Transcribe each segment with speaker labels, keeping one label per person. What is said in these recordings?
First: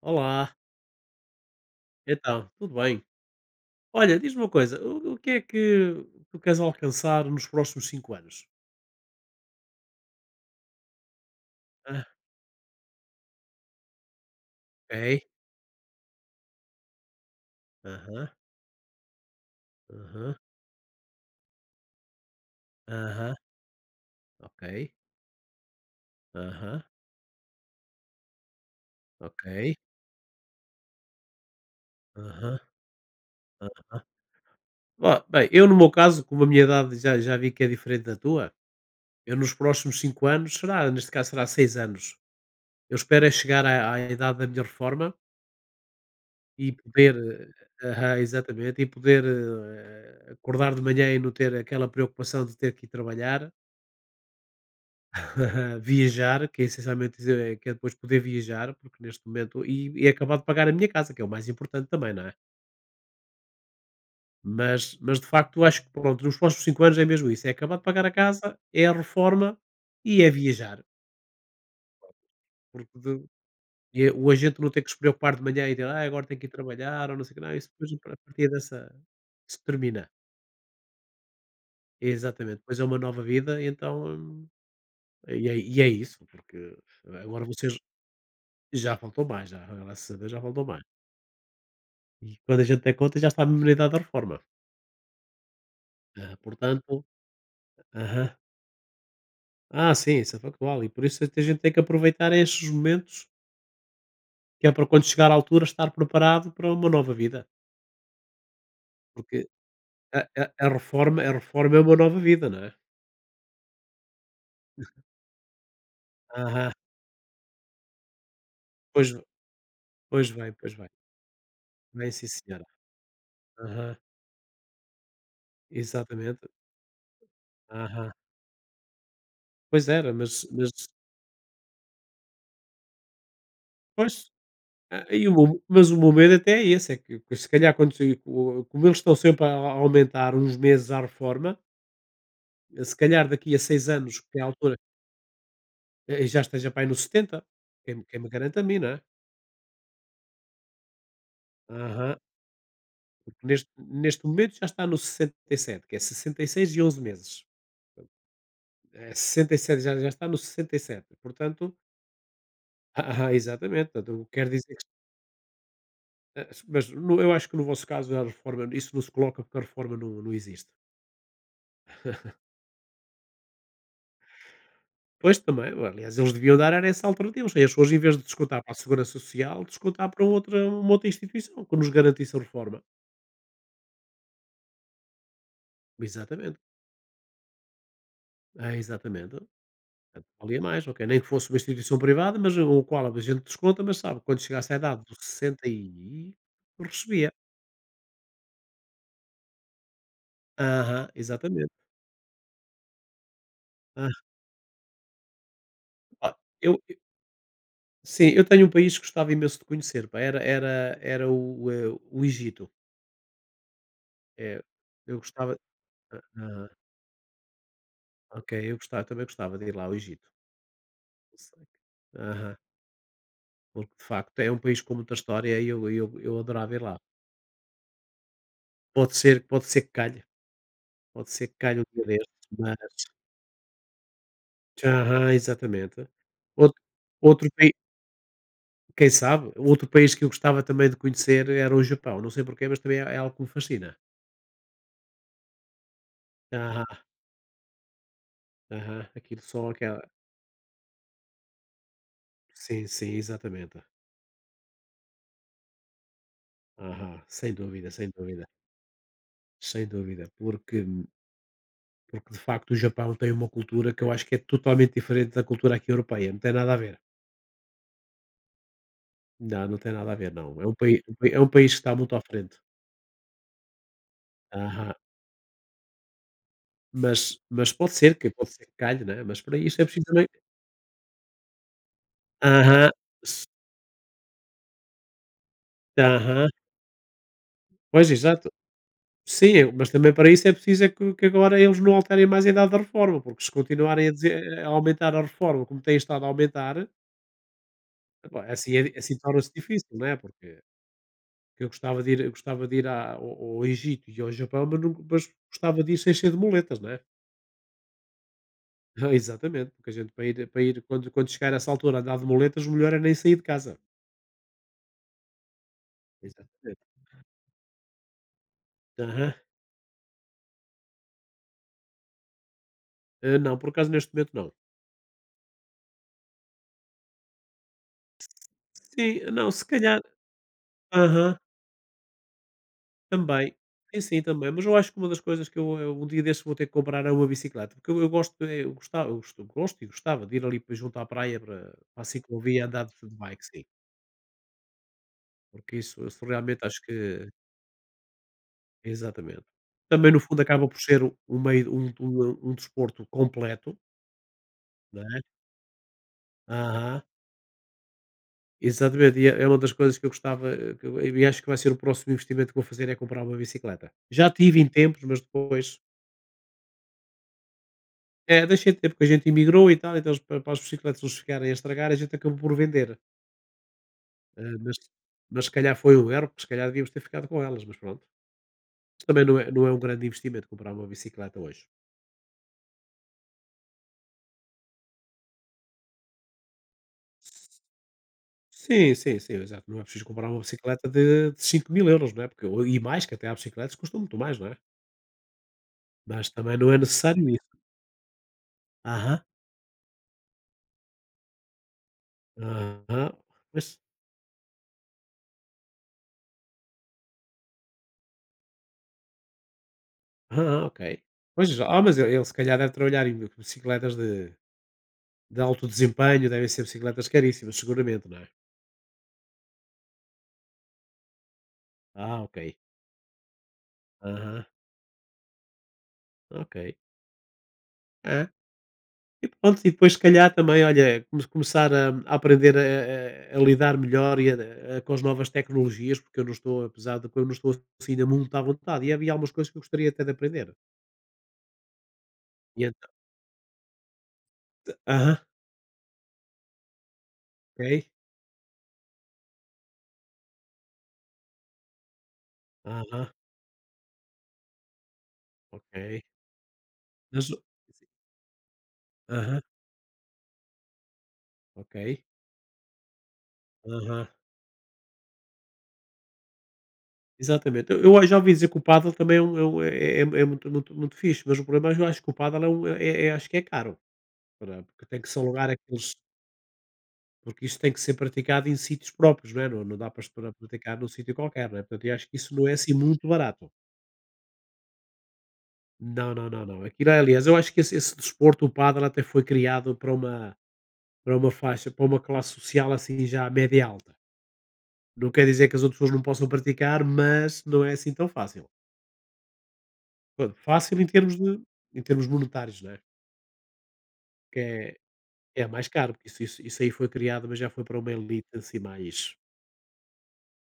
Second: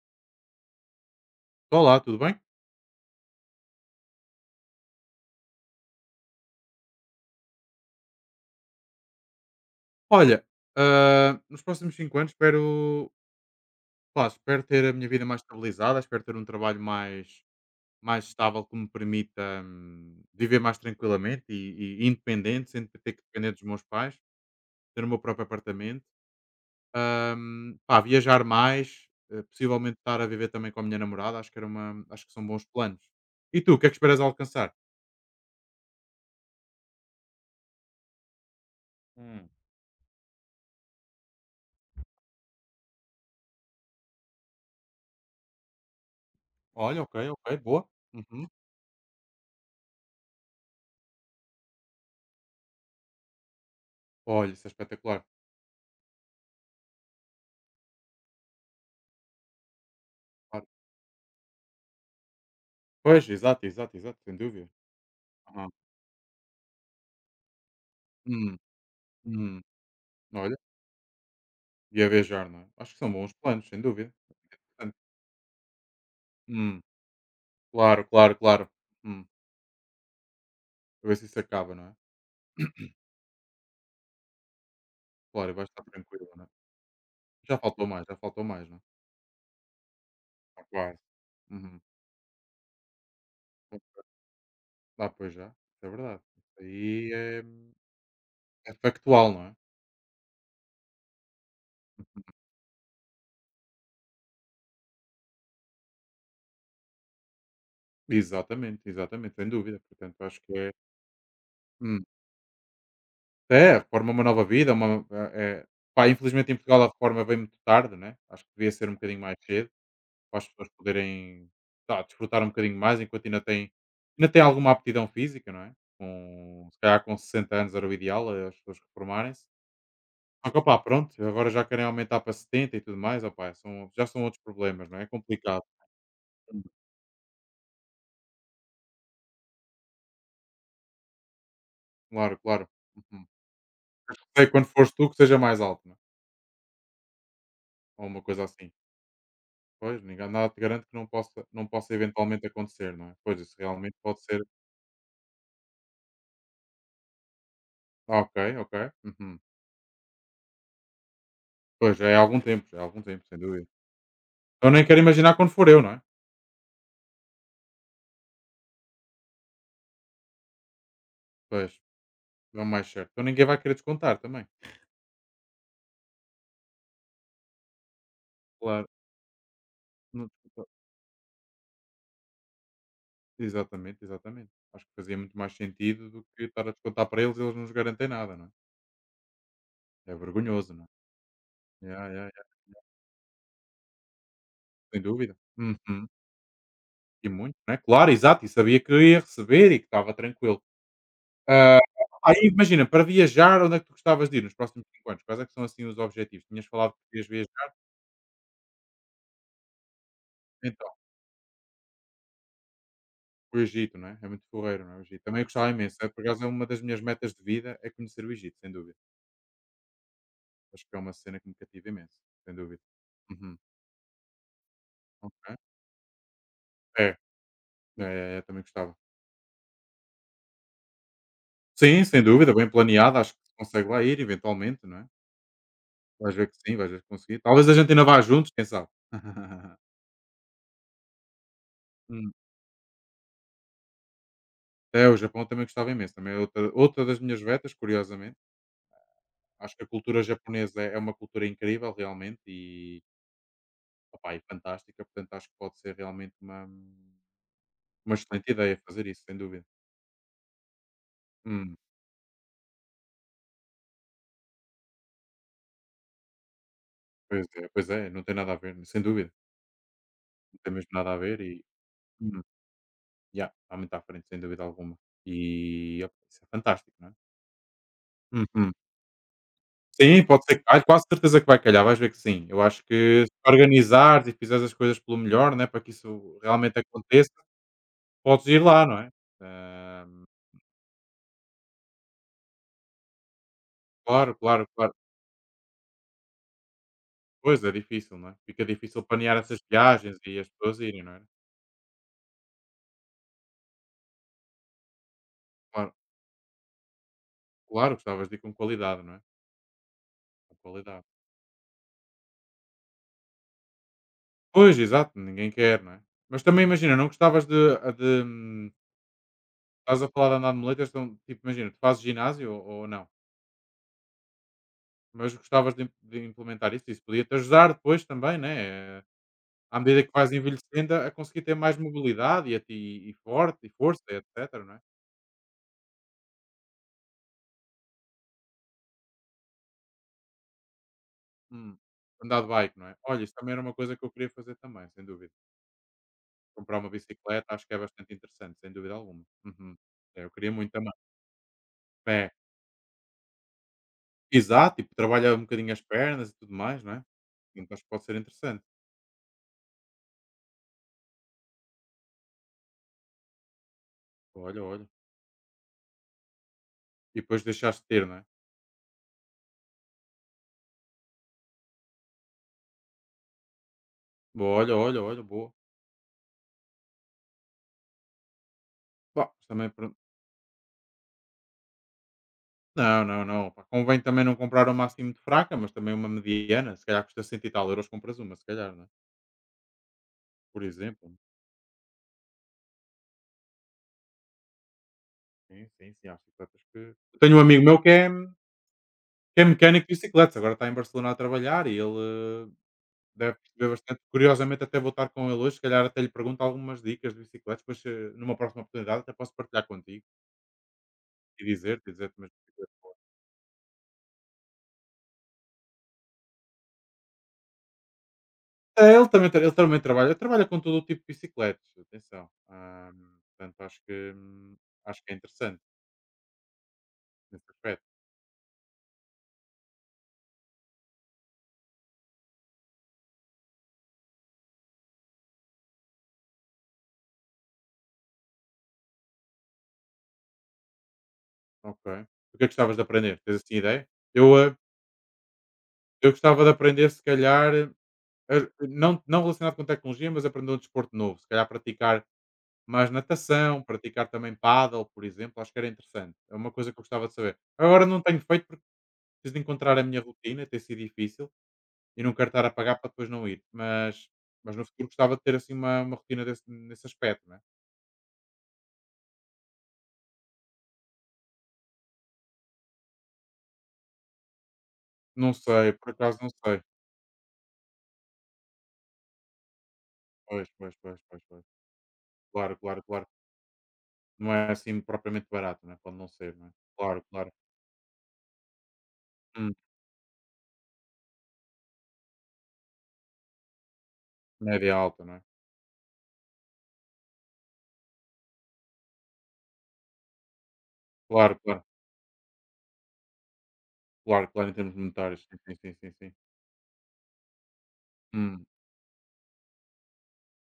Speaker 1: Olá,
Speaker 2: Olá, tudo bem?
Speaker 1: então, tudo bem? Olha, diz-me uma coisa, o que é que tu queres alcançar nos próximos 5 anos?
Speaker 2: Olha, nos próximos
Speaker 1: Ah,
Speaker 2: 5 anos espero, pá, espero ter a minha
Speaker 1: ok.
Speaker 2: vida mais estabilizada, espero ter um trabalho mais
Speaker 1: Aham,
Speaker 2: estável que me permita
Speaker 1: aham,
Speaker 2: viver mais tranquilamente e independente, sem ter que
Speaker 1: aham,
Speaker 2: depender dos meus pais,
Speaker 1: ok.
Speaker 2: ter o meu próprio apartamento.
Speaker 1: Aham,
Speaker 2: Pá, viajar mais,
Speaker 1: ok.
Speaker 2: possivelmente estar a viver também com a minha namorada, acho que era uma, acho que são
Speaker 1: Aham,
Speaker 2: bons planos. E tu, o que é que
Speaker 1: aham.
Speaker 2: esperas alcançar?
Speaker 1: Ó, bem, eu no meu caso, como a minha idade já vi que é diferente da tua, eu
Speaker 2: Hum.
Speaker 1: nos próximos 5 anos, será, neste caso será 6 anos, eu espero é chegar à idade da minha reforma. E
Speaker 2: Olha,
Speaker 1: poder,
Speaker 2: ok, ok, boa.
Speaker 1: aham,
Speaker 2: Uhum.
Speaker 1: exatamente, e poder, acordar de manhã e não ter aquela preocupação de ter que ir trabalhar,
Speaker 2: Olha, isso é espetacular.
Speaker 1: viajar, que é essencialmente isso, é que é depois poder viajar, porque neste momento e acabar de
Speaker 2: Claro.
Speaker 1: pagar a minha casa, que é o mais importante também, não é?
Speaker 2: Pois, exato, exato, exato, sem dúvida.
Speaker 1: Mas de facto
Speaker 2: Aham.
Speaker 1: acho que, pronto, nos próximos 5 anos é mesmo isso, é acabar de pagar a casa,
Speaker 2: Hum,
Speaker 1: é a reforma
Speaker 2: uhum.
Speaker 1: e é
Speaker 2: Olha,
Speaker 1: viajar,
Speaker 2: ia viajar, não é? Acho
Speaker 1: porque
Speaker 2: que
Speaker 1: de
Speaker 2: são bons planos, sem dúvida.
Speaker 1: o agente não tem que
Speaker 2: Portanto,
Speaker 1: se preocupar de manhã e dizer: "Ai, agora tenho que ir
Speaker 2: hum,
Speaker 1: trabalhar" ou não sei o quê. Não, isso depois
Speaker 2: claro,
Speaker 1: a
Speaker 2: claro,
Speaker 1: partir
Speaker 2: claro.
Speaker 1: dessa
Speaker 2: Hum,
Speaker 1: se termina.
Speaker 2: a ver se isso acaba, não é?
Speaker 1: Exatamente, pois é uma nova vida, então, e
Speaker 2: Claro, e
Speaker 1: é
Speaker 2: vai
Speaker 1: e
Speaker 2: estar
Speaker 1: é isso,
Speaker 2: tranquilo, não é?
Speaker 1: porque agora vocês
Speaker 2: Já faltou mais, não é?
Speaker 1: já faltou mais, já, graças a Deus já faltou
Speaker 2: Está
Speaker 1: mais.
Speaker 2: quase. Uhum.
Speaker 1: E quando a gente der conta já está a na da reforma.
Speaker 2: Ah, pois já, isso é verdade.
Speaker 1: Ah,
Speaker 2: Isso
Speaker 1: portanto,
Speaker 2: aí é,
Speaker 1: aham.
Speaker 2: é factual, não é?
Speaker 1: Ah, sim, isso é factual e por isso a gente tem que aproveitar estes momentos, que é para quando chegar à altura estar preparado para uma nova vida,
Speaker 2: Exatamente, exatamente,
Speaker 1: porque
Speaker 2: sem dúvida.
Speaker 1: a
Speaker 2: Portanto, acho
Speaker 1: a
Speaker 2: que
Speaker 1: a
Speaker 2: é.
Speaker 1: reforma, a reforma é uma
Speaker 2: Hum.
Speaker 1: nova vida, não é?
Speaker 2: É, a reforma é uma nova vida. É, é- Pá, infelizmente em
Speaker 1: Aham,
Speaker 2: Portugal a reforma vem muito tarde, né? Acho que devia ser um
Speaker 1: pois
Speaker 2: bocadinho mais cedo.
Speaker 1: pois
Speaker 2: Para as
Speaker 1: vai,
Speaker 2: pessoas
Speaker 1: pois vai.
Speaker 2: poderem, tá,
Speaker 1: Vai, sim
Speaker 2: desfrutar um
Speaker 1: senhora.
Speaker 2: bocadinho mais enquanto
Speaker 1: Aham,
Speaker 2: ainda têm alguma aptidão física, não é?
Speaker 1: exatamente.
Speaker 2: Com, se calhar com 60 anos era o
Speaker 1: Aham.
Speaker 2: ideal, as pessoas reformarem-se.
Speaker 1: Pois era, mas
Speaker 2: Só que,
Speaker 1: mas
Speaker 2: opá, pronto, agora já querem aumentar para 70 e tudo mais, opá, são, já
Speaker 1: pois.
Speaker 2: são outros problemas, não é?
Speaker 1: Ah,
Speaker 2: É
Speaker 1: e o meu,
Speaker 2: complicado.
Speaker 1: mas o meu medo até é esse, é que se calhar quando se co como eles estão sempre a aumentar uns meses à reforma,
Speaker 2: Claro, claro.
Speaker 1: se
Speaker 2: Uhum.
Speaker 1: calhar daqui a 6 anos, que é a
Speaker 2: Sei quando
Speaker 1: altura,
Speaker 2: fores tu que seja mais alto, não é?
Speaker 1: já esteja para aí no setenta. quem me
Speaker 2: Ou
Speaker 1: quem
Speaker 2: uma
Speaker 1: me
Speaker 2: coisa
Speaker 1: garante a
Speaker 2: assim.
Speaker 1: mim, não é?
Speaker 2: Pois, ninguém, nada te garante que não possa, não possa
Speaker 1: Aham.
Speaker 2: eventualmente acontecer, não é? Pois,
Speaker 1: Porque
Speaker 2: isso
Speaker 1: neste
Speaker 2: realmente
Speaker 1: neste
Speaker 2: pode ser.
Speaker 1: momento já está no 67, que é 66 anos e 11 meses.
Speaker 2: Ah, ok, ok.
Speaker 1: É
Speaker 2: Uhum.
Speaker 1: 67, já está no 67, portanto,
Speaker 2: Pois, já é há algum tempo, já é há algum tempo,
Speaker 1: ah,
Speaker 2: sem dúvida.
Speaker 1: exatamente, portanto quer
Speaker 2: Eu
Speaker 1: dizer que,
Speaker 2: nem quero imaginar quando for eu, não é?
Speaker 1: mas eu acho que no vosso caso a reforma isso não se coloca porque a reforma não existe.
Speaker 2: Pois, é o mais certo. Então ninguém vai querer descontar também.
Speaker 1: Pois também, aliás, eles deviam dar era essa alternativa, ou seja, as pessoas em vez de descontar para a
Speaker 2: Claro.
Speaker 1: Segurança Social, descontar para
Speaker 2: Não descontar.
Speaker 1: outra, uma outra instituição que nos garantisse a reforma.
Speaker 2: Exatamente, exatamente. Acho que fazia muito mais sentido do que
Speaker 1: Exatamente,
Speaker 2: estar a descontar para eles e eles não nos garantem nada, não é?
Speaker 1: é, exatamente.
Speaker 2: É
Speaker 1: Portanto, valia
Speaker 2: vergonhoso, não
Speaker 1: mais, ok, nem que fosse uma
Speaker 2: é?
Speaker 1: instituição
Speaker 2: Yeah, yeah,
Speaker 1: privada,
Speaker 2: yeah,
Speaker 1: mas o qual a gente desconta, mas sabe, quando chegasse à
Speaker 2: sem
Speaker 1: idade dos
Speaker 2: dúvida.
Speaker 1: 60
Speaker 2: Uhum.
Speaker 1: e eu
Speaker 2: E
Speaker 1: recebia.
Speaker 2: muito, né? Claro, exato. E sabia que ia receber e que estava tranquilo.
Speaker 1: Aham, exatamente.
Speaker 2: Aí imagina, para viajar, onde é que tu
Speaker 1: Ah,
Speaker 2: gostavas de ir nos próximos 5 anos? Quais é que são assim os
Speaker 1: pá,
Speaker 2: objetivos? Tinhas falado que querias viajar,
Speaker 1: sim, eu tenho um país que gostava imenso de conhecer, pá, era,
Speaker 2: então,
Speaker 1: era, era o Egito.
Speaker 2: o Egito, não é? É muito
Speaker 1: É,
Speaker 2: porreiro, não é? O
Speaker 1: eu
Speaker 2: Egito. Também eu
Speaker 1: gostava,
Speaker 2: gostava imenso. É,
Speaker 1: ah,
Speaker 2: por acaso é uma
Speaker 1: ah,
Speaker 2: das minhas metas de vida, é conhecer o
Speaker 1: ok,
Speaker 2: Egito, sem
Speaker 1: eu
Speaker 2: dúvida.
Speaker 1: gostava, também gostava de ir lá ao Egito.
Speaker 2: Acho que é uma cena que me
Speaker 1: Sei.
Speaker 2: cativa imenso, sem
Speaker 1: Aham.
Speaker 2: dúvida. Uhum.
Speaker 1: Porque de facto é um país com muita
Speaker 2: Ok.
Speaker 1: história e eu adorava ir lá.
Speaker 2: É, é, é, é, também gostava.
Speaker 1: Pode ser que calhe, pode ser que calhe um dia
Speaker 2: Sim, sem
Speaker 1: destes,
Speaker 2: dúvida, bem
Speaker 1: mas.
Speaker 2: planeado, acho que se consegue lá ir eventualmente, não é?
Speaker 1: Aham, exatamente.
Speaker 2: Vais ver que sim,
Speaker 1: Outro,
Speaker 2: vais ver que consegui.
Speaker 1: outro
Speaker 2: Talvez
Speaker 1: país,
Speaker 2: a gente ainda vá juntos, quem sabe?
Speaker 1: quem sabe, outro país que eu gostava também de conhecer era o Japão. Não
Speaker 2: Hum.
Speaker 1: sei porquê, mas também é, é algo que me fascina.
Speaker 2: É, o Japão também gostava imenso, também é outra,
Speaker 1: Aham,
Speaker 2: outra das minhas vetas, curiosamente.
Speaker 1: aham, aquilo só
Speaker 2: Acho que a
Speaker 1: aquela.
Speaker 2: cultura japonesa é uma cultura incrível, realmente,
Speaker 1: Sim,
Speaker 2: e,
Speaker 1: sim, exatamente.
Speaker 2: opá, e fantástica, portanto acho que pode ser realmente
Speaker 1: Aham, sem dúvida, sem
Speaker 2: uma
Speaker 1: dúvida,
Speaker 2: excelente ideia fazer isso, sem dúvida.
Speaker 1: sem dúvida, porque,
Speaker 2: Hum,
Speaker 1: porque de facto o Japão tem uma cultura que eu acho que é totalmente diferente da cultura aqui europeia, não tem nada a ver.
Speaker 2: pois é, não tem nada a ver, sem dúvida,
Speaker 1: Não, não tem nada a ver, não.
Speaker 2: não tem mesmo nada a
Speaker 1: É
Speaker 2: ver.
Speaker 1: um país que está muito à
Speaker 2: Uhum.
Speaker 1: frente.
Speaker 2: Yeah, está muito à frente, sem dúvida
Speaker 1: Aham.
Speaker 2: alguma. E opa, isso é fantástico, não é?
Speaker 1: Mas pode ser que
Speaker 2: Uhum.
Speaker 1: calhe, né, mas para isso é preciso
Speaker 2: Sim,
Speaker 1: também,
Speaker 2: pode ser que caia, quase certeza que vai calhar, vais ver que sim. Eu acho
Speaker 1: aham,
Speaker 2: que
Speaker 1: s
Speaker 2: se organizares e fizeres as coisas pelo melhor, né, para que isso
Speaker 1: aham.
Speaker 2: realmente aconteça,
Speaker 1: Pois,
Speaker 2: podes
Speaker 1: exato.
Speaker 2: ir lá, não é?
Speaker 1: Sim, mas também
Speaker 2: Ahm,
Speaker 1: para isso é preciso é que agora eles não alterem mais a idade da reforma, porque se continuarem a
Speaker 2: claro,
Speaker 1: dizer
Speaker 2: claro,
Speaker 1: a
Speaker 2: claro.
Speaker 1: aumentar a reforma como tem estado a aumentar,
Speaker 2: Pois é difícil, não é?
Speaker 1: epá,
Speaker 2: Fica
Speaker 1: é
Speaker 2: difícil
Speaker 1: assim,
Speaker 2: planear
Speaker 1: torna-se
Speaker 2: essas
Speaker 1: difícil, não é,
Speaker 2: viagens e as
Speaker 1: porque
Speaker 2: pessoas irem, não é?
Speaker 1: eu gostava de ir a ao Egito e ao Japão, mas não, mas gostava de
Speaker 2: Claro,
Speaker 1: ir sem ser de muletas, não é?
Speaker 2: claro, gostavas de ir com qualidade,
Speaker 1: Ah,
Speaker 2: não é?
Speaker 1: exatamente, porque a gente
Speaker 2: Com
Speaker 1: para ir
Speaker 2: qualidade.
Speaker 1: quando chegar a essa altura a andar de moletas, o melhor é nem sair de casa.
Speaker 2: Pois, exato, ninguém quer, não é? Mas também
Speaker 1: Exatamente.
Speaker 2: imagina, não gostavas
Speaker 1: Aham.
Speaker 2: estás a falar de andar de muletas, então, tipo, imagina, tu fazes ginásio ou não?
Speaker 1: Ah, não, por acaso neste momento não.
Speaker 2: Mas gostavas de implementar isso? Isso podia-te ajudar depois também, né?
Speaker 1: Sim, não, se
Speaker 2: À medida
Speaker 1: calhar,
Speaker 2: que vais envelhecendo, a
Speaker 1: aham,
Speaker 2: conseguir ter mais mobilidade e, a ti, e
Speaker 1: também.
Speaker 2: forte, e
Speaker 1: Sim,
Speaker 2: força,
Speaker 1: sim, também,
Speaker 2: etc,
Speaker 1: mas
Speaker 2: não
Speaker 1: eu
Speaker 2: é?
Speaker 1: acho que uma das coisas que eu um dia destes vou ter que comprar é uma bicicleta, porque eu gosto, eu gostava eu gosto gosto e gostava de ir ali para junto à praia
Speaker 2: Hum.
Speaker 1: para a
Speaker 2: Andar de
Speaker 1: ciclovia
Speaker 2: bike,
Speaker 1: andar
Speaker 2: não é?
Speaker 1: de
Speaker 2: Olha, isso
Speaker 1: bike,
Speaker 2: também era
Speaker 1: sim,
Speaker 2: uma coisa que eu queria fazer também, sem dúvida.
Speaker 1: porque isso realmente
Speaker 2: Comprar
Speaker 1: acho
Speaker 2: uma
Speaker 1: que,
Speaker 2: bicicleta, acho que é bastante interessante, sem dúvida alguma.
Speaker 1: exatamente.
Speaker 2: Uhum.
Speaker 1: Também no
Speaker 2: É, eu
Speaker 1: fundo
Speaker 2: queria
Speaker 1: acaba
Speaker 2: muito
Speaker 1: por
Speaker 2: também.
Speaker 1: ser um um meio um
Speaker 2: É,
Speaker 1: um um desporto completo,
Speaker 2: exato, tipo,
Speaker 1: não é?
Speaker 2: trabalha um bocadinho as pernas e tudo mais, não
Speaker 1: Aham.
Speaker 2: é? Então acho que pode ser interessante.
Speaker 1: Exatamente, e é é uma das coisas que eu gostava, e acho que vai ser o próximo investimento que vou fazer é comprar uma bicicleta. Já tive
Speaker 2: Olha,
Speaker 1: em
Speaker 2: olha.
Speaker 1: tempos, mas depois
Speaker 2: E depois deixaste de ter, não é?
Speaker 1: é, deixei de ter, porque a gente imigrou e tal, então eles, pa para as bicicletas nos ficarem a estragar, a gente acabou por vender. Eh, mas
Speaker 2: Olha, olha, olha,
Speaker 1: mas
Speaker 2: boa.
Speaker 1: se calhar foi um erro, porque se calhar devíamos ter ficado com elas, mas pronto. Mas
Speaker 2: Bom,
Speaker 1: também
Speaker 2: mas
Speaker 1: não
Speaker 2: também
Speaker 1: é um
Speaker 2: pronto.
Speaker 1: grande investimento comprar uma bicicleta hoje.
Speaker 2: Não, não, não. Pá, convém também não comprar o máximo de fraca, mas também uma mediana. Se calhar custa cento e tal euros, compras uma, se calhar, não é?
Speaker 1: Sim, sim, sim, exato. Não é preciso comprar uma
Speaker 2: Por
Speaker 1: bicicleta
Speaker 2: exemplo.
Speaker 1: de 5000 euros, não é? Porque, e mais, que até há bicicletas que custam muito mais, não é?
Speaker 2: Sim, sim, sim. Há
Speaker 1: Mas também
Speaker 2: bicicletas
Speaker 1: não é
Speaker 2: que. Eu
Speaker 1: necessário
Speaker 2: tenho um
Speaker 1: isso.
Speaker 2: amigo meu que
Speaker 1: Aham.
Speaker 2: é mecânico de bicicletas, agora está em Barcelona a trabalhar e ele,
Speaker 1: Aham,
Speaker 2: deve perceber
Speaker 1: mas
Speaker 2: bastante. Curiosamente, até vou estar com ele hoje, se calhar até lhe pergunto algumas dicas de bicicletas, depois, numa próxima oportunidade até posso partilhar contigo
Speaker 1: ah, ok.
Speaker 2: e
Speaker 1: Pois, ah,
Speaker 2: dizer-te,
Speaker 1: mas ele
Speaker 2: dizer-te
Speaker 1: ele
Speaker 2: umas
Speaker 1: se calhar
Speaker 2: dicas.
Speaker 1: deve trabalhar em bicicletas de alto desempenho, devem ser bicicletas caríssimas, seguramente, não é?
Speaker 2: É, ele trabalha com todo o tipo de bicicletas,
Speaker 1: Ah,
Speaker 2: atenção.
Speaker 1: ok.
Speaker 2: Portanto
Speaker 1: Aham,
Speaker 2: acho que é interessante
Speaker 1: ok.
Speaker 2: nesse aspecto.
Speaker 1: É. E pronto, e depois se calhar também, olha, começar a aprender a lidar melhor e a com as novas tecnologias, porque eu não estou, apesar de que eu não estou assim na muito à vontade, e havia algumas coisas que eu gostaria até de aprender.
Speaker 2: Ok. O que é que
Speaker 1: E
Speaker 2: gostavas de
Speaker 1: entã
Speaker 2: aprender? Tens assim ideia? Eu,
Speaker 1: aham,
Speaker 2: eu gostava de aprender se calhar,
Speaker 1: ok.
Speaker 2: não relacionado com tecnologia, mas aprender um desporto novo. Se calhar praticar mais
Speaker 1: Aham,
Speaker 2: natação, praticar também paddle, por exemplo, acho que era
Speaker 1: ok.
Speaker 2: interessante. É uma coisa que eu gostava de
Speaker 1: Mas,
Speaker 2: saber. Agora não tenho feito porque preciso de
Speaker 1: aham,
Speaker 2: encontrar a minha rotina, tem sido difícil.
Speaker 1: ok.
Speaker 2: E não quero estar a pagar para depois não ir.
Speaker 1: Aham.
Speaker 2: Mas no futuro gostava de ter assim uma rotina desse, nesse aspecto, né?
Speaker 1: Exatamente. Eu já ouvi dizer que o pádel também é muito muito muito fixe, mas o problema é que eu acho que o pádel é, acho que é caro, para porque tem que se
Speaker 2: Não
Speaker 1: alugar
Speaker 2: sei, por
Speaker 1: aqueles,
Speaker 2: acaso não sei.
Speaker 1: porque isso tem que ser praticado em sítios próprios, não é? Não dá para se
Speaker 2: Pois, pois,
Speaker 1: praticar num
Speaker 2: pois,
Speaker 1: sítio
Speaker 2: pois, pois.
Speaker 1: qualquer, não é? Portanto, eu acho que isso não é
Speaker 2: Claro,
Speaker 1: assim
Speaker 2: claro,
Speaker 1: muito
Speaker 2: claro.
Speaker 1: barato.
Speaker 2: Não é assim propriamente barato, né? Pode não
Speaker 1: Não, não,
Speaker 2: ser,
Speaker 1: não,
Speaker 2: né?
Speaker 1: não. Aquilo é,
Speaker 2: Claro,
Speaker 1: aliás,
Speaker 2: claro.
Speaker 1: eu acho que esse desporto, o pádel, até foi
Speaker 2: Hum,
Speaker 1: criado para uma, para uma faixa para uma classe social, assim, já média alta.
Speaker 2: média alta,
Speaker 1: Não
Speaker 2: não é?
Speaker 1: quer dizer que as outras pessoas não possam praticar, mas não é assim tão fácil. Pronto, fácil em termos
Speaker 2: Claro,
Speaker 1: de
Speaker 2: claro.
Speaker 1: em termos monetários, não é?
Speaker 2: Claro,
Speaker 1: Que
Speaker 2: claro, em termos
Speaker 1: é
Speaker 2: monetários.
Speaker 1: é a
Speaker 2: Sim,
Speaker 1: mais
Speaker 2: sim, sim,
Speaker 1: caro,
Speaker 2: sim,
Speaker 1: porque
Speaker 2: sim.
Speaker 1: isso aí foi criado, mas já foi para uma elite
Speaker 2: Hum.
Speaker 1: assim mais,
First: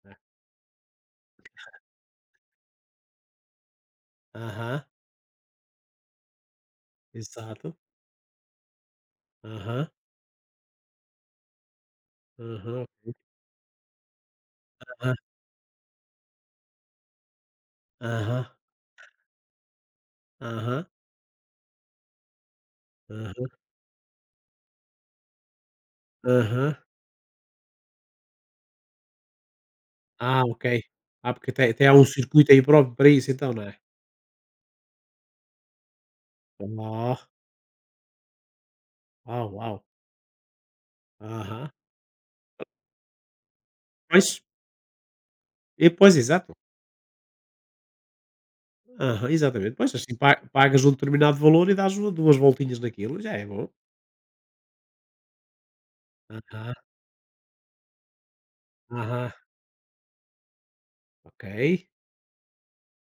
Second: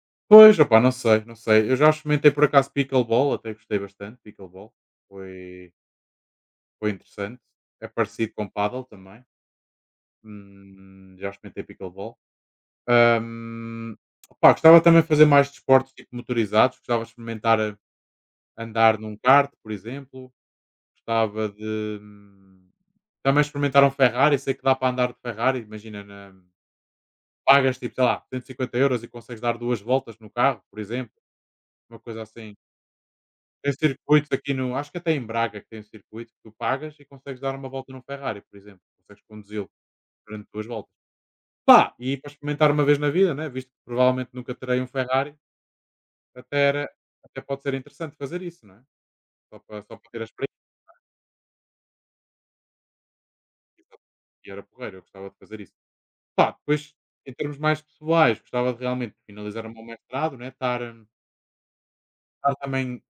Speaker 1: né.
Speaker 2: Pois, opá, não sei, não sei. Eu já experimentei por acaso pickleball, até gostei bastante. Pickleball
Speaker 1: Aham.
Speaker 2: foi, foi interessante.
Speaker 1: Exato.
Speaker 2: É parecido com paddle também.
Speaker 1: Aham,
Speaker 2: Já experimentei pickleball.
Speaker 1: aham,
Speaker 2: Ahm, opá, gostava também de
Speaker 1: aham,
Speaker 2: fazer mais desportos tipo motorizados, gostava de experimentar,
Speaker 1: aham,
Speaker 2: andar num kart, por exemplo,
Speaker 1: aham,
Speaker 2: gostava de também
Speaker 1: aham,
Speaker 2: experimentar um Ferrari, sei que dá para andar de Ferrari, imagina,
Speaker 1: aham.
Speaker 2: pagas tipo, sei lá, 150 euros e consegues dar duas voltas no
Speaker 1: Ah,
Speaker 2: carro,
Speaker 1: ok.
Speaker 2: por exemplo,
Speaker 1: Ah, porque até há
Speaker 2: uma
Speaker 1: um
Speaker 2: coisa
Speaker 1: circuito
Speaker 2: assim.
Speaker 1: aí próprio para isso então, não
Speaker 2: Tem
Speaker 1: é?
Speaker 2: circuitos aqui no, acho que até em Braga que tem um circuito que tu pagas e
Speaker 1: Oh,
Speaker 2: consegues dar uma volta num Ferrari, por exemplo, consegues
Speaker 1: oh,
Speaker 2: conduzi-lo
Speaker 1: uau.
Speaker 2: durante duas voltas.
Speaker 1: Aham.
Speaker 2: Pá, e para experimentar uma vez na vida, né? Visto que
Speaker 1: Pois,
Speaker 2: provavelmente nunca terei um Ferrari,
Speaker 1: exato.
Speaker 2: até era até pode ser interessante fazer isso, não é?
Speaker 1: Aham,
Speaker 2: Só
Speaker 1: exatamente.
Speaker 2: para
Speaker 1: Pois,
Speaker 2: só para
Speaker 1: assim
Speaker 2: ter a
Speaker 1: pa
Speaker 2: experiência.
Speaker 1: pagas um determinado valor e dás uma duas voltinhas naquilo, já é bom.
Speaker 2: E era porreiro, eu gostava de fazer isso. Pá,
Speaker 1: Aham,
Speaker 2: depois, em termos mais pessoais, gostava de realmente
Speaker 1: aham,
Speaker 2: finalizar o meu mestrado, né? Estar,
Speaker 1: ok.
Speaker 2: estar também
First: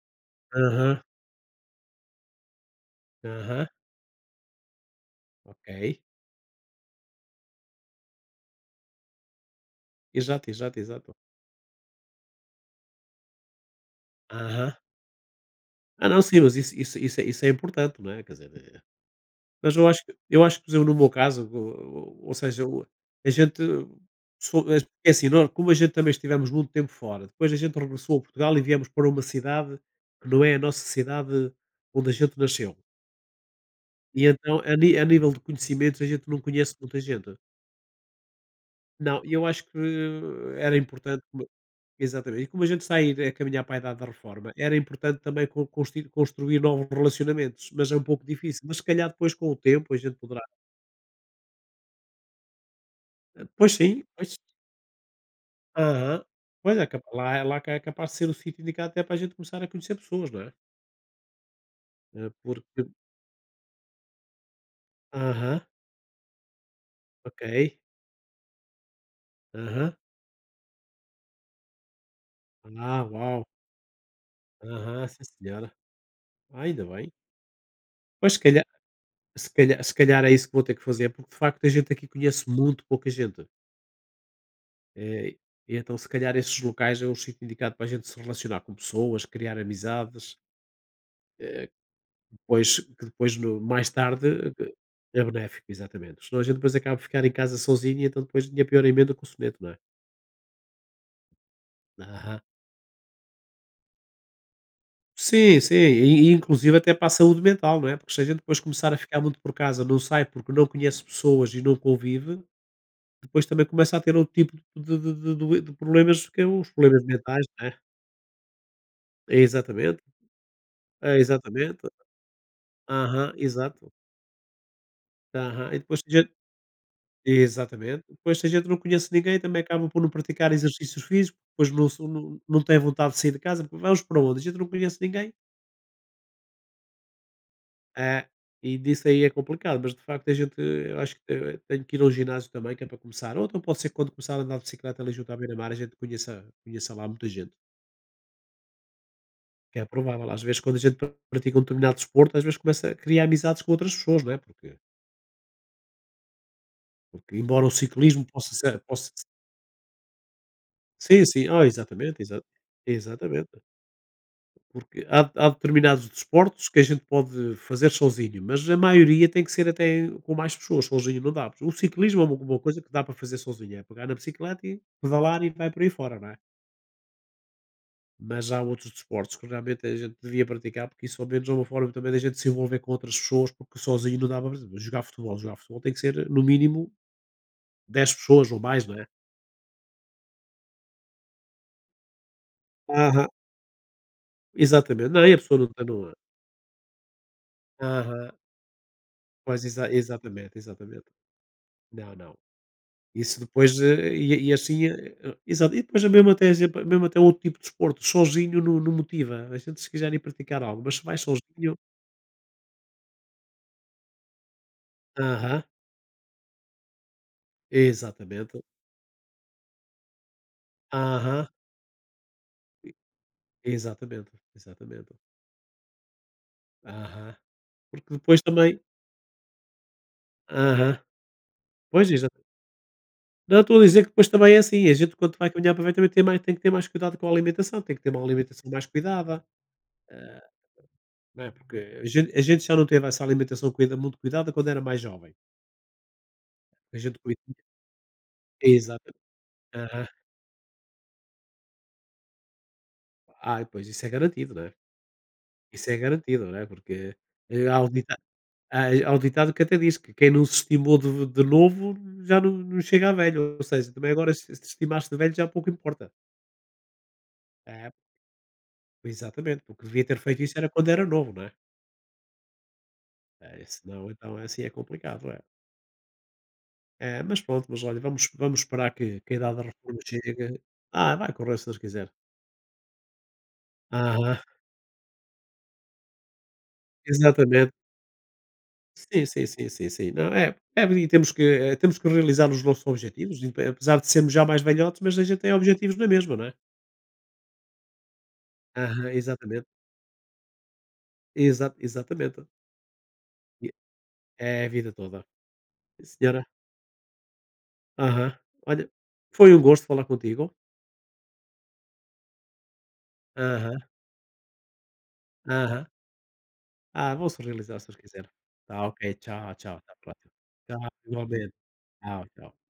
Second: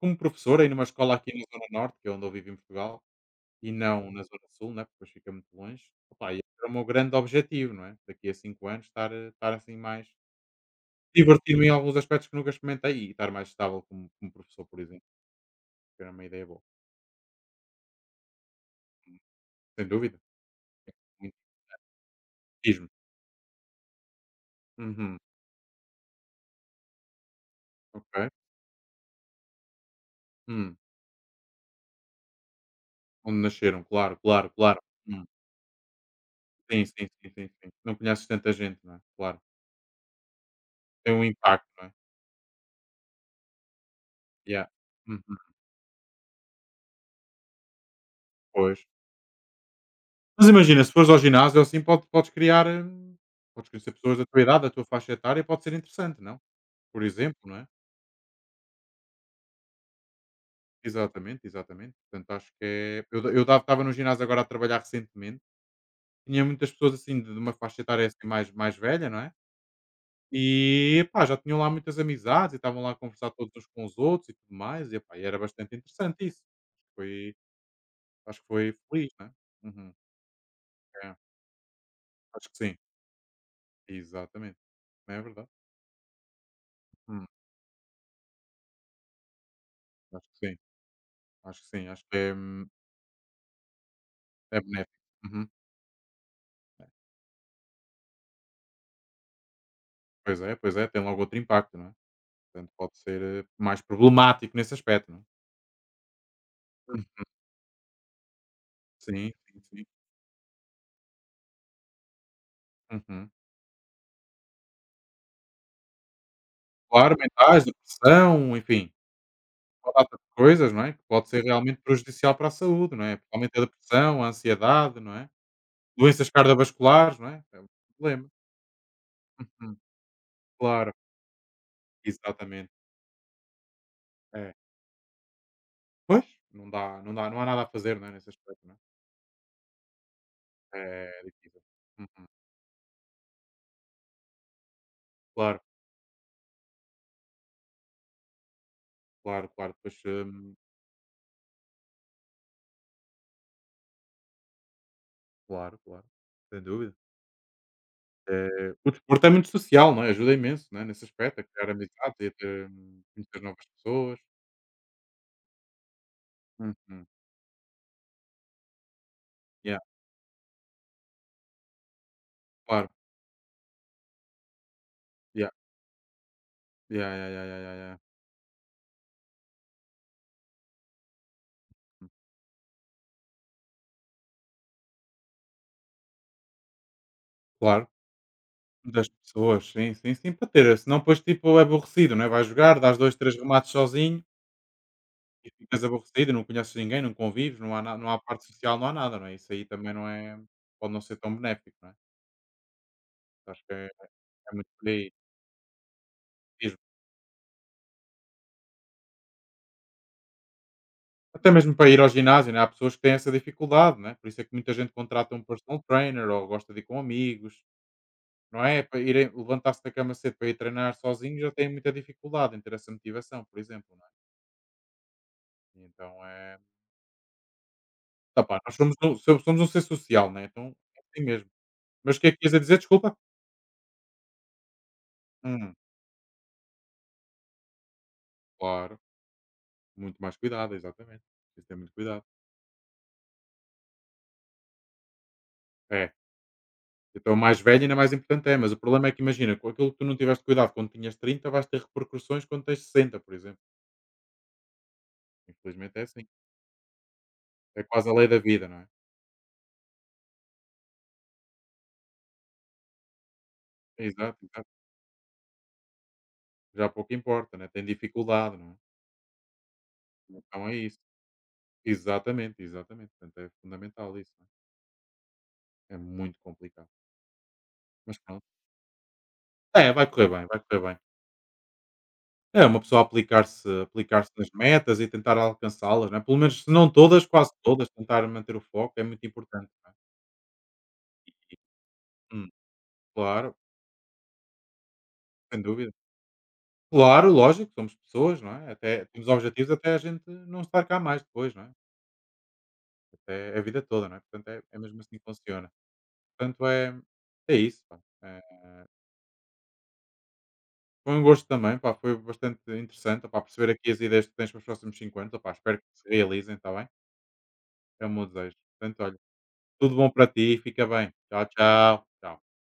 Speaker 2: como professor aí numa
Speaker 1: Aham,
Speaker 2: escola aqui na Zona Norte, que é onde eu vivo em Portugal,
Speaker 1: aham,
Speaker 2: e não na Zona Sul, né? Porque depois fica muito longe.
Speaker 1: ok.
Speaker 2: Opa, e era o meu grande objetivo, não é? Daqui a 5 anos, estar, estar assim mais.
Speaker 1: Exato, exato, exato.
Speaker 2: Divertir-me em alguns aspectos que nunca experimentei e estar mais estável como, como professor,
Speaker 1: Aham.
Speaker 2: por exemplo, que
Speaker 1: Ah,
Speaker 2: era
Speaker 1: não,
Speaker 2: uma
Speaker 1: sim,
Speaker 2: ideia
Speaker 1: mas
Speaker 2: boa.
Speaker 1: isso é importante, não é, quer dizer, eh, mas
Speaker 2: Sem dúvida.
Speaker 1: eu acho que, por exemplo, no meu
Speaker 2: Muito.
Speaker 1: caso, o, ou seja, o,
Speaker 2: Diz-me.
Speaker 1: a gente sou é, é
Speaker 2: Uhum.
Speaker 1: assim, nó, como a gente também estivemos muito tempo fora, depois a gente regressou a
Speaker 2: Ok.
Speaker 1: Portugal e viemos para uma cidade que não é a
Speaker 2: Hum,
Speaker 1: nossa cidade onde a gente nasceu.
Speaker 2: onde nasceram, claro,
Speaker 1: E
Speaker 2: claro,
Speaker 1: então,
Speaker 2: claro.
Speaker 1: a
Speaker 2: Hum,
Speaker 1: nível de conhecimentos, a gente não conhece
Speaker 2: sim,
Speaker 1: muita
Speaker 2: sim, sim,
Speaker 1: gente.
Speaker 2: sim, sim. Não conheces tanta gente, não é?
Speaker 1: Não, e
Speaker 2: Claro.
Speaker 1: eu acho que era
Speaker 2: Tem
Speaker 1: importante,
Speaker 2: um impacto, não é?
Speaker 1: exatamente. E como a gente sair a caminhar para a idade da reforma,
Speaker 2: Yeah.
Speaker 1: era importante
Speaker 2: Uhum,
Speaker 1: também construir novos relacionamentos, mas é um pouco difícil. Mas se
Speaker 2: pois.
Speaker 1: calhar depois com o tempo a gente poderá.
Speaker 2: Mas imagina, se fores ao ginásio assim, pode, podes criar, podes
Speaker 1: Pois
Speaker 2: conhecer
Speaker 1: sim,
Speaker 2: pessoas da
Speaker 1: pois.
Speaker 2: tua idade, da tua faixa etária, pode ser interessante,
Speaker 1: Aham.
Speaker 2: não?
Speaker 1: Pois é,
Speaker 2: Por exemplo, não
Speaker 1: lá
Speaker 2: é?
Speaker 1: que é capaz de ser o sítio indicado até para a gente começar a conhecer pessoas, não é?
Speaker 2: Exatamente, exatamente.
Speaker 1: Eh,
Speaker 2: Portanto, acho que
Speaker 1: porque.
Speaker 2: é. Eu estava no ginásio agora a trabalhar recentemente,
Speaker 1: Aham,
Speaker 2: tinha muitas pessoas assim de
Speaker 1: ok.
Speaker 2: uma faixa etária assim mais, mais velha, não é?
Speaker 1: Aham.
Speaker 2: E epá, já tinham lá muitas amizades e estavam lá a
Speaker 1: Ah,
Speaker 2: conversar
Speaker 1: uau.
Speaker 2: todos uns com os outros e tudo mais, e
Speaker 1: Aham,
Speaker 2: epá,
Speaker 1: sim
Speaker 2: e era
Speaker 1: senhora.
Speaker 2: bastante interessante isso.
Speaker 1: Ah, ainda bem.
Speaker 2: Foi,
Speaker 1: Pois se
Speaker 2: acho que
Speaker 1: calhar,
Speaker 2: foi feliz, né? Uhum,
Speaker 1: é isso que vou ter que fazer,
Speaker 2: é,
Speaker 1: porque de facto a gente aqui conhece
Speaker 2: acho que sim,
Speaker 1: muito pouca gente.
Speaker 2: exatamente. Não é
Speaker 1: Eh,
Speaker 2: verdade?
Speaker 1: e então, se calhar, esses locais é o
Speaker 2: Hum,
Speaker 1: sítio indicado para a gente se relacionar com pessoas, criar
Speaker 2: acho
Speaker 1: amizades,
Speaker 2: que sim, acho
Speaker 1: eh,
Speaker 2: que sim, acho que é,
Speaker 1: que depois no, mais tarde,
Speaker 2: é
Speaker 1: eh,
Speaker 2: benéfico.
Speaker 1: é
Speaker 2: Uhum,
Speaker 1: benéfico, exatamente. Senão a gente depois acaba de ficar em casa sozinho e então depois tinha pior emenda com o soneto, não é?
Speaker 2: pois é, pois é, tem logo outro impacto, não é?
Speaker 1: Aham.
Speaker 2: Portanto, pode ser, mais problemático nesse aspecto, não é?
Speaker 1: Sim, sim, e inclusive até
Speaker 2: Hum.
Speaker 1: para a saúde mental, não é? Porque se a gente depois começar a ficar
Speaker 2: Sim,
Speaker 1: muito por
Speaker 2: sim,
Speaker 1: casa,
Speaker 2: sim.
Speaker 1: não sai porque não conhece pessoas e não convive,
Speaker 2: Uhum.
Speaker 1: depois também começa a ter outro tipo de problemas, que é os problemas
Speaker 2: Claro,
Speaker 1: mentais,
Speaker 2: mentais,
Speaker 1: não é?
Speaker 2: depressão, enfim,
Speaker 1: É,
Speaker 2: uma
Speaker 1: exatamente,
Speaker 2: data de coisas, não é? Que
Speaker 1: é,
Speaker 2: pode ser realmente
Speaker 1: exatamente,
Speaker 2: prejudicial para a saúde, não é?
Speaker 1: aham,
Speaker 2: Principalmente a
Speaker 1: exato.
Speaker 2: depressão, a ansiedade, não é?
Speaker 1: Aham. E depois tem
Speaker 2: Doenças
Speaker 1: gente
Speaker 2: cardiovasculares, não é? É um
Speaker 1: exatamente.
Speaker 2: problema.
Speaker 1: Depois tem gente não conhece ninguém, também
Speaker 2: Uhum.
Speaker 1: acaba por não praticar
Speaker 2: Claro,
Speaker 1: exercícios físicos, depois não se não não
Speaker 2: exatamente.
Speaker 1: tem vontade de sair de casa, porque vamos para onde? A
Speaker 2: É.
Speaker 1: gente não conhece ninguém.
Speaker 2: Pois, não dá, não dá, não há nada a fazer, não é?
Speaker 1: É,
Speaker 2: Nesse aspecto,
Speaker 1: e
Speaker 2: não é?
Speaker 1: disso aí é complicado, mas de facto a gente, eu acho que
Speaker 2: É
Speaker 1: te
Speaker 2: difícil.
Speaker 1: tenho que ir ao
Speaker 2: Uhum.
Speaker 1: ginásio também, que é para começar, ou então pode ser que quando começar a andar de bicicleta ali junto à
Speaker 2: Claro,
Speaker 1: beira-mar, a gente conheça lá muita gente,
Speaker 2: claro, claro.
Speaker 1: que é
Speaker 2: Pois,
Speaker 1: provável. Às vezes quando a gente pratica um determinado desporto, às vezes começa a criar amizades com outras pessoas, não é, porque
Speaker 2: claro, claro. Sem dúvida.
Speaker 1: porque embora o ciclismo possa ser
Speaker 2: O
Speaker 1: possa
Speaker 2: desporto é muito social, não é? Ajuda imenso, não é? Nesse
Speaker 1: sim,
Speaker 2: aspecto, a
Speaker 1: sim. Ah,
Speaker 2: criar amizades
Speaker 1: exatamente,
Speaker 2: e a ter, conhecer
Speaker 1: exatamente.
Speaker 2: novas pessoas.
Speaker 1: Porque há determinados desportos que a gente
Speaker 2: Uhum.
Speaker 1: pode fazer sozinho, mas a maioria tem que ser
Speaker 2: Yeah,
Speaker 1: até com mais pessoas, sozinho não dá. O ciclismo é uma coisa
Speaker 2: claro.
Speaker 1: que dá para fazer sozinho, é pegar na bicicleta e pedalar e
Speaker 2: Yeah.
Speaker 1: vai por aí fora, não é?
Speaker 2: Yeah, yeah, yeah, yeah, yeah, yeah.
Speaker 1: Mas há outros desportos que realmente a gente devia praticar, porque isso ao menos é uma forma também da gente se envolver com outras pessoas, porque sozinho não dá para fazer. Jogar futebol. Jogar futebol tem que ser no mínimo
Speaker 2: Claro.
Speaker 1: 10 pessoas ou mais, não é?
Speaker 2: Das pessoas, sim, sim, sim, para ter, senão depois tipo é aborrecido, não é? Vais jogar, dás 2,
Speaker 1: Aham,
Speaker 2: 3 remates sozinho
Speaker 1: exatamente. Não, e a
Speaker 2: e
Speaker 1: pessoa não
Speaker 2: ficas
Speaker 1: está no.
Speaker 2: aborrecido, não conheces ninguém, não convives, não há
Speaker 1: Aham,
Speaker 2: parte social, não há nada, não é? Isso
Speaker 1: pois
Speaker 2: aí também não é,
Speaker 1: exatamente,
Speaker 2: pode não
Speaker 1: exatamente.
Speaker 2: ser tão benéfico, não é?
Speaker 1: Não, não. Isso
Speaker 2: Então, acho que
Speaker 1: depois,
Speaker 2: é,
Speaker 1: e
Speaker 2: é muito
Speaker 1: assim,
Speaker 2: por aí
Speaker 1: exato, e depois mesmo até
Speaker 2: mesmo.
Speaker 1: exemplo, mesmo até outro tipo de desporto, sozinho não motiva, a gente se quiser ir praticar algo, mas se vai
Speaker 2: Até mesmo
Speaker 1: sozinho
Speaker 2: para ir ao ginásio, né, há pessoas que têm essa dificuldade, né? Por isso é que muita gente contrata um
Speaker 1: aham,
Speaker 2: personal trainer ou gosta de ir com amigos,
Speaker 1: exatamente,
Speaker 2: não é? Para irem levantar-se da cama cedo para ir treinar sozinho
Speaker 1: aham,
Speaker 2: já têm muita dificuldade em ter essa motivação, por
Speaker 1: e
Speaker 2: exemplo, não é?
Speaker 1: exatamente, exatamente,
Speaker 2: E então é.
Speaker 1: aham, porque depois
Speaker 2: Ah pá,
Speaker 1: também
Speaker 2: nós somos um ser social, né, então
Speaker 1: aham,
Speaker 2: é assim mesmo.
Speaker 1: pois
Speaker 2: Mas o que é
Speaker 1: exato.
Speaker 2: que ias a dizer, desculpa?
Speaker 1: Não, estou a dizer que depois também é assim, a gente quando vai caminhar
Speaker 2: Hum,
Speaker 1: para ver também tem que ter mais cuidado com a alimentação, tem que ter uma alimentação mais
Speaker 2: claro,
Speaker 1: cuidada,
Speaker 2: muito mais
Speaker 1: eh,
Speaker 2: cuidado, exatamente.
Speaker 1: não é,
Speaker 2: Preciso ter
Speaker 1: porque
Speaker 2: muito
Speaker 1: a
Speaker 2: cuidado.
Speaker 1: gente a gente já não teve essa alimentação cuida muito cuidada quando era mais jovem,
Speaker 2: É,
Speaker 1: a gente
Speaker 2: então
Speaker 1: comia
Speaker 2: mais velho ainda é mais importante é, mas o problema é que imagina, com aquilo que tu
Speaker 1: aham.
Speaker 2: não tiveste cuidado quando tinhas 30 vais ter repercussões quando tens 60 por exemplo.
Speaker 1: Ah, pois isso é garantido, né? Isso é
Speaker 2: Infelizmente é assim.
Speaker 1: garantido, né? Porque, eh, há
Speaker 2: É
Speaker 1: o
Speaker 2: quase a
Speaker 1: dita
Speaker 2: lei da vida, não
Speaker 1: há
Speaker 2: é?
Speaker 1: há o ditado que até diz que quem não se estimou de novo já não chega a velho, ou seja, também agora
Speaker 2: Exato,
Speaker 1: se te
Speaker 2: exato.
Speaker 1: estimaste de velho já pouco importa.
Speaker 2: Já pouco importa, né, tem
Speaker 1: É,
Speaker 2: dificuldade, não é?
Speaker 1: exatamente, porque devia ter feito isso era
Speaker 2: Então é
Speaker 1: quando
Speaker 2: isso.
Speaker 1: era novo, né?
Speaker 2: Exatamente, exatamente. Portanto é
Speaker 1: É? Senão
Speaker 2: fundamental isso,
Speaker 1: então é
Speaker 2: não
Speaker 1: assim, é complicado, é.
Speaker 2: é? É muito complicado.
Speaker 1: É, mas pronto, mas olha,
Speaker 2: Mas
Speaker 1: vamos
Speaker 2: pronto.
Speaker 1: vamos esperar que a idade da
Speaker 2: É,
Speaker 1: reforma
Speaker 2: vai correr
Speaker 1: chegue.
Speaker 2: bem, vai correr bem.
Speaker 1: Ah, vai correr se Deus quiser.
Speaker 2: É, uma pessoa aplicar-se
Speaker 1: Aham,
Speaker 2: nas metas e tentar alcançá-las, não é? Pelo menos se não todas, quase
Speaker 1: exatamente.
Speaker 2: todas, tentar manter o foco é muito
Speaker 1: Sim, sim, sim,
Speaker 2: importante,
Speaker 1: sim,
Speaker 2: não é?
Speaker 1: sim. Não, é e temos que, temos que realizar
Speaker 2: Hum.
Speaker 1: os nossos objetivos, e
Speaker 2: Claro,
Speaker 1: eh, apesar de sermos já mais velhotes, mas a gente tem
Speaker 2: sem dúvida.
Speaker 1: objetivos na mesma, não é?
Speaker 2: Claro, lógico, somos pessoas, não é? Até
Speaker 1: Aham,
Speaker 2: temos
Speaker 1: exatamente.
Speaker 2: objetivos até a gente não estar cá mais depois, não é?
Speaker 1: Exatamente.
Speaker 2: Até a
Speaker 1: E
Speaker 2: vida toda, não é? Portanto, é,
Speaker 1: é a
Speaker 2: é
Speaker 1: vida
Speaker 2: mesmo assim
Speaker 1: toda.
Speaker 2: que funciona.
Speaker 1: Sim senhora.
Speaker 2: Portanto, é, é isso, pá.
Speaker 1: Aham.
Speaker 2: É,
Speaker 1: Olha, foi um gosto falar contigo.
Speaker 2: foi um gosto também, pá, foi bastante interessante, pá, perceber
Speaker 1: Aham,
Speaker 2: aqui as ideias que tens para os próximos 5 anos, pá, espero que
Speaker 1: aham.
Speaker 2: se realizem, está bem?
Speaker 1: Ah, vão se realizar se Deus
Speaker 2: É o meu
Speaker 1: quiser.
Speaker 2: desejo.
Speaker 1: Tá
Speaker 2: Portanto,
Speaker 1: ok,
Speaker 2: olha,
Speaker 1: tchau, tchau, até
Speaker 2: tudo
Speaker 1: à
Speaker 2: bom para
Speaker 1: próxima.
Speaker 2: ti, fica
Speaker 1: Tchau,
Speaker 2: bem. Tchau,
Speaker 1: igualmente.
Speaker 2: tchau.
Speaker 1: Tchau,
Speaker 2: Tchau.
Speaker 1: tchau.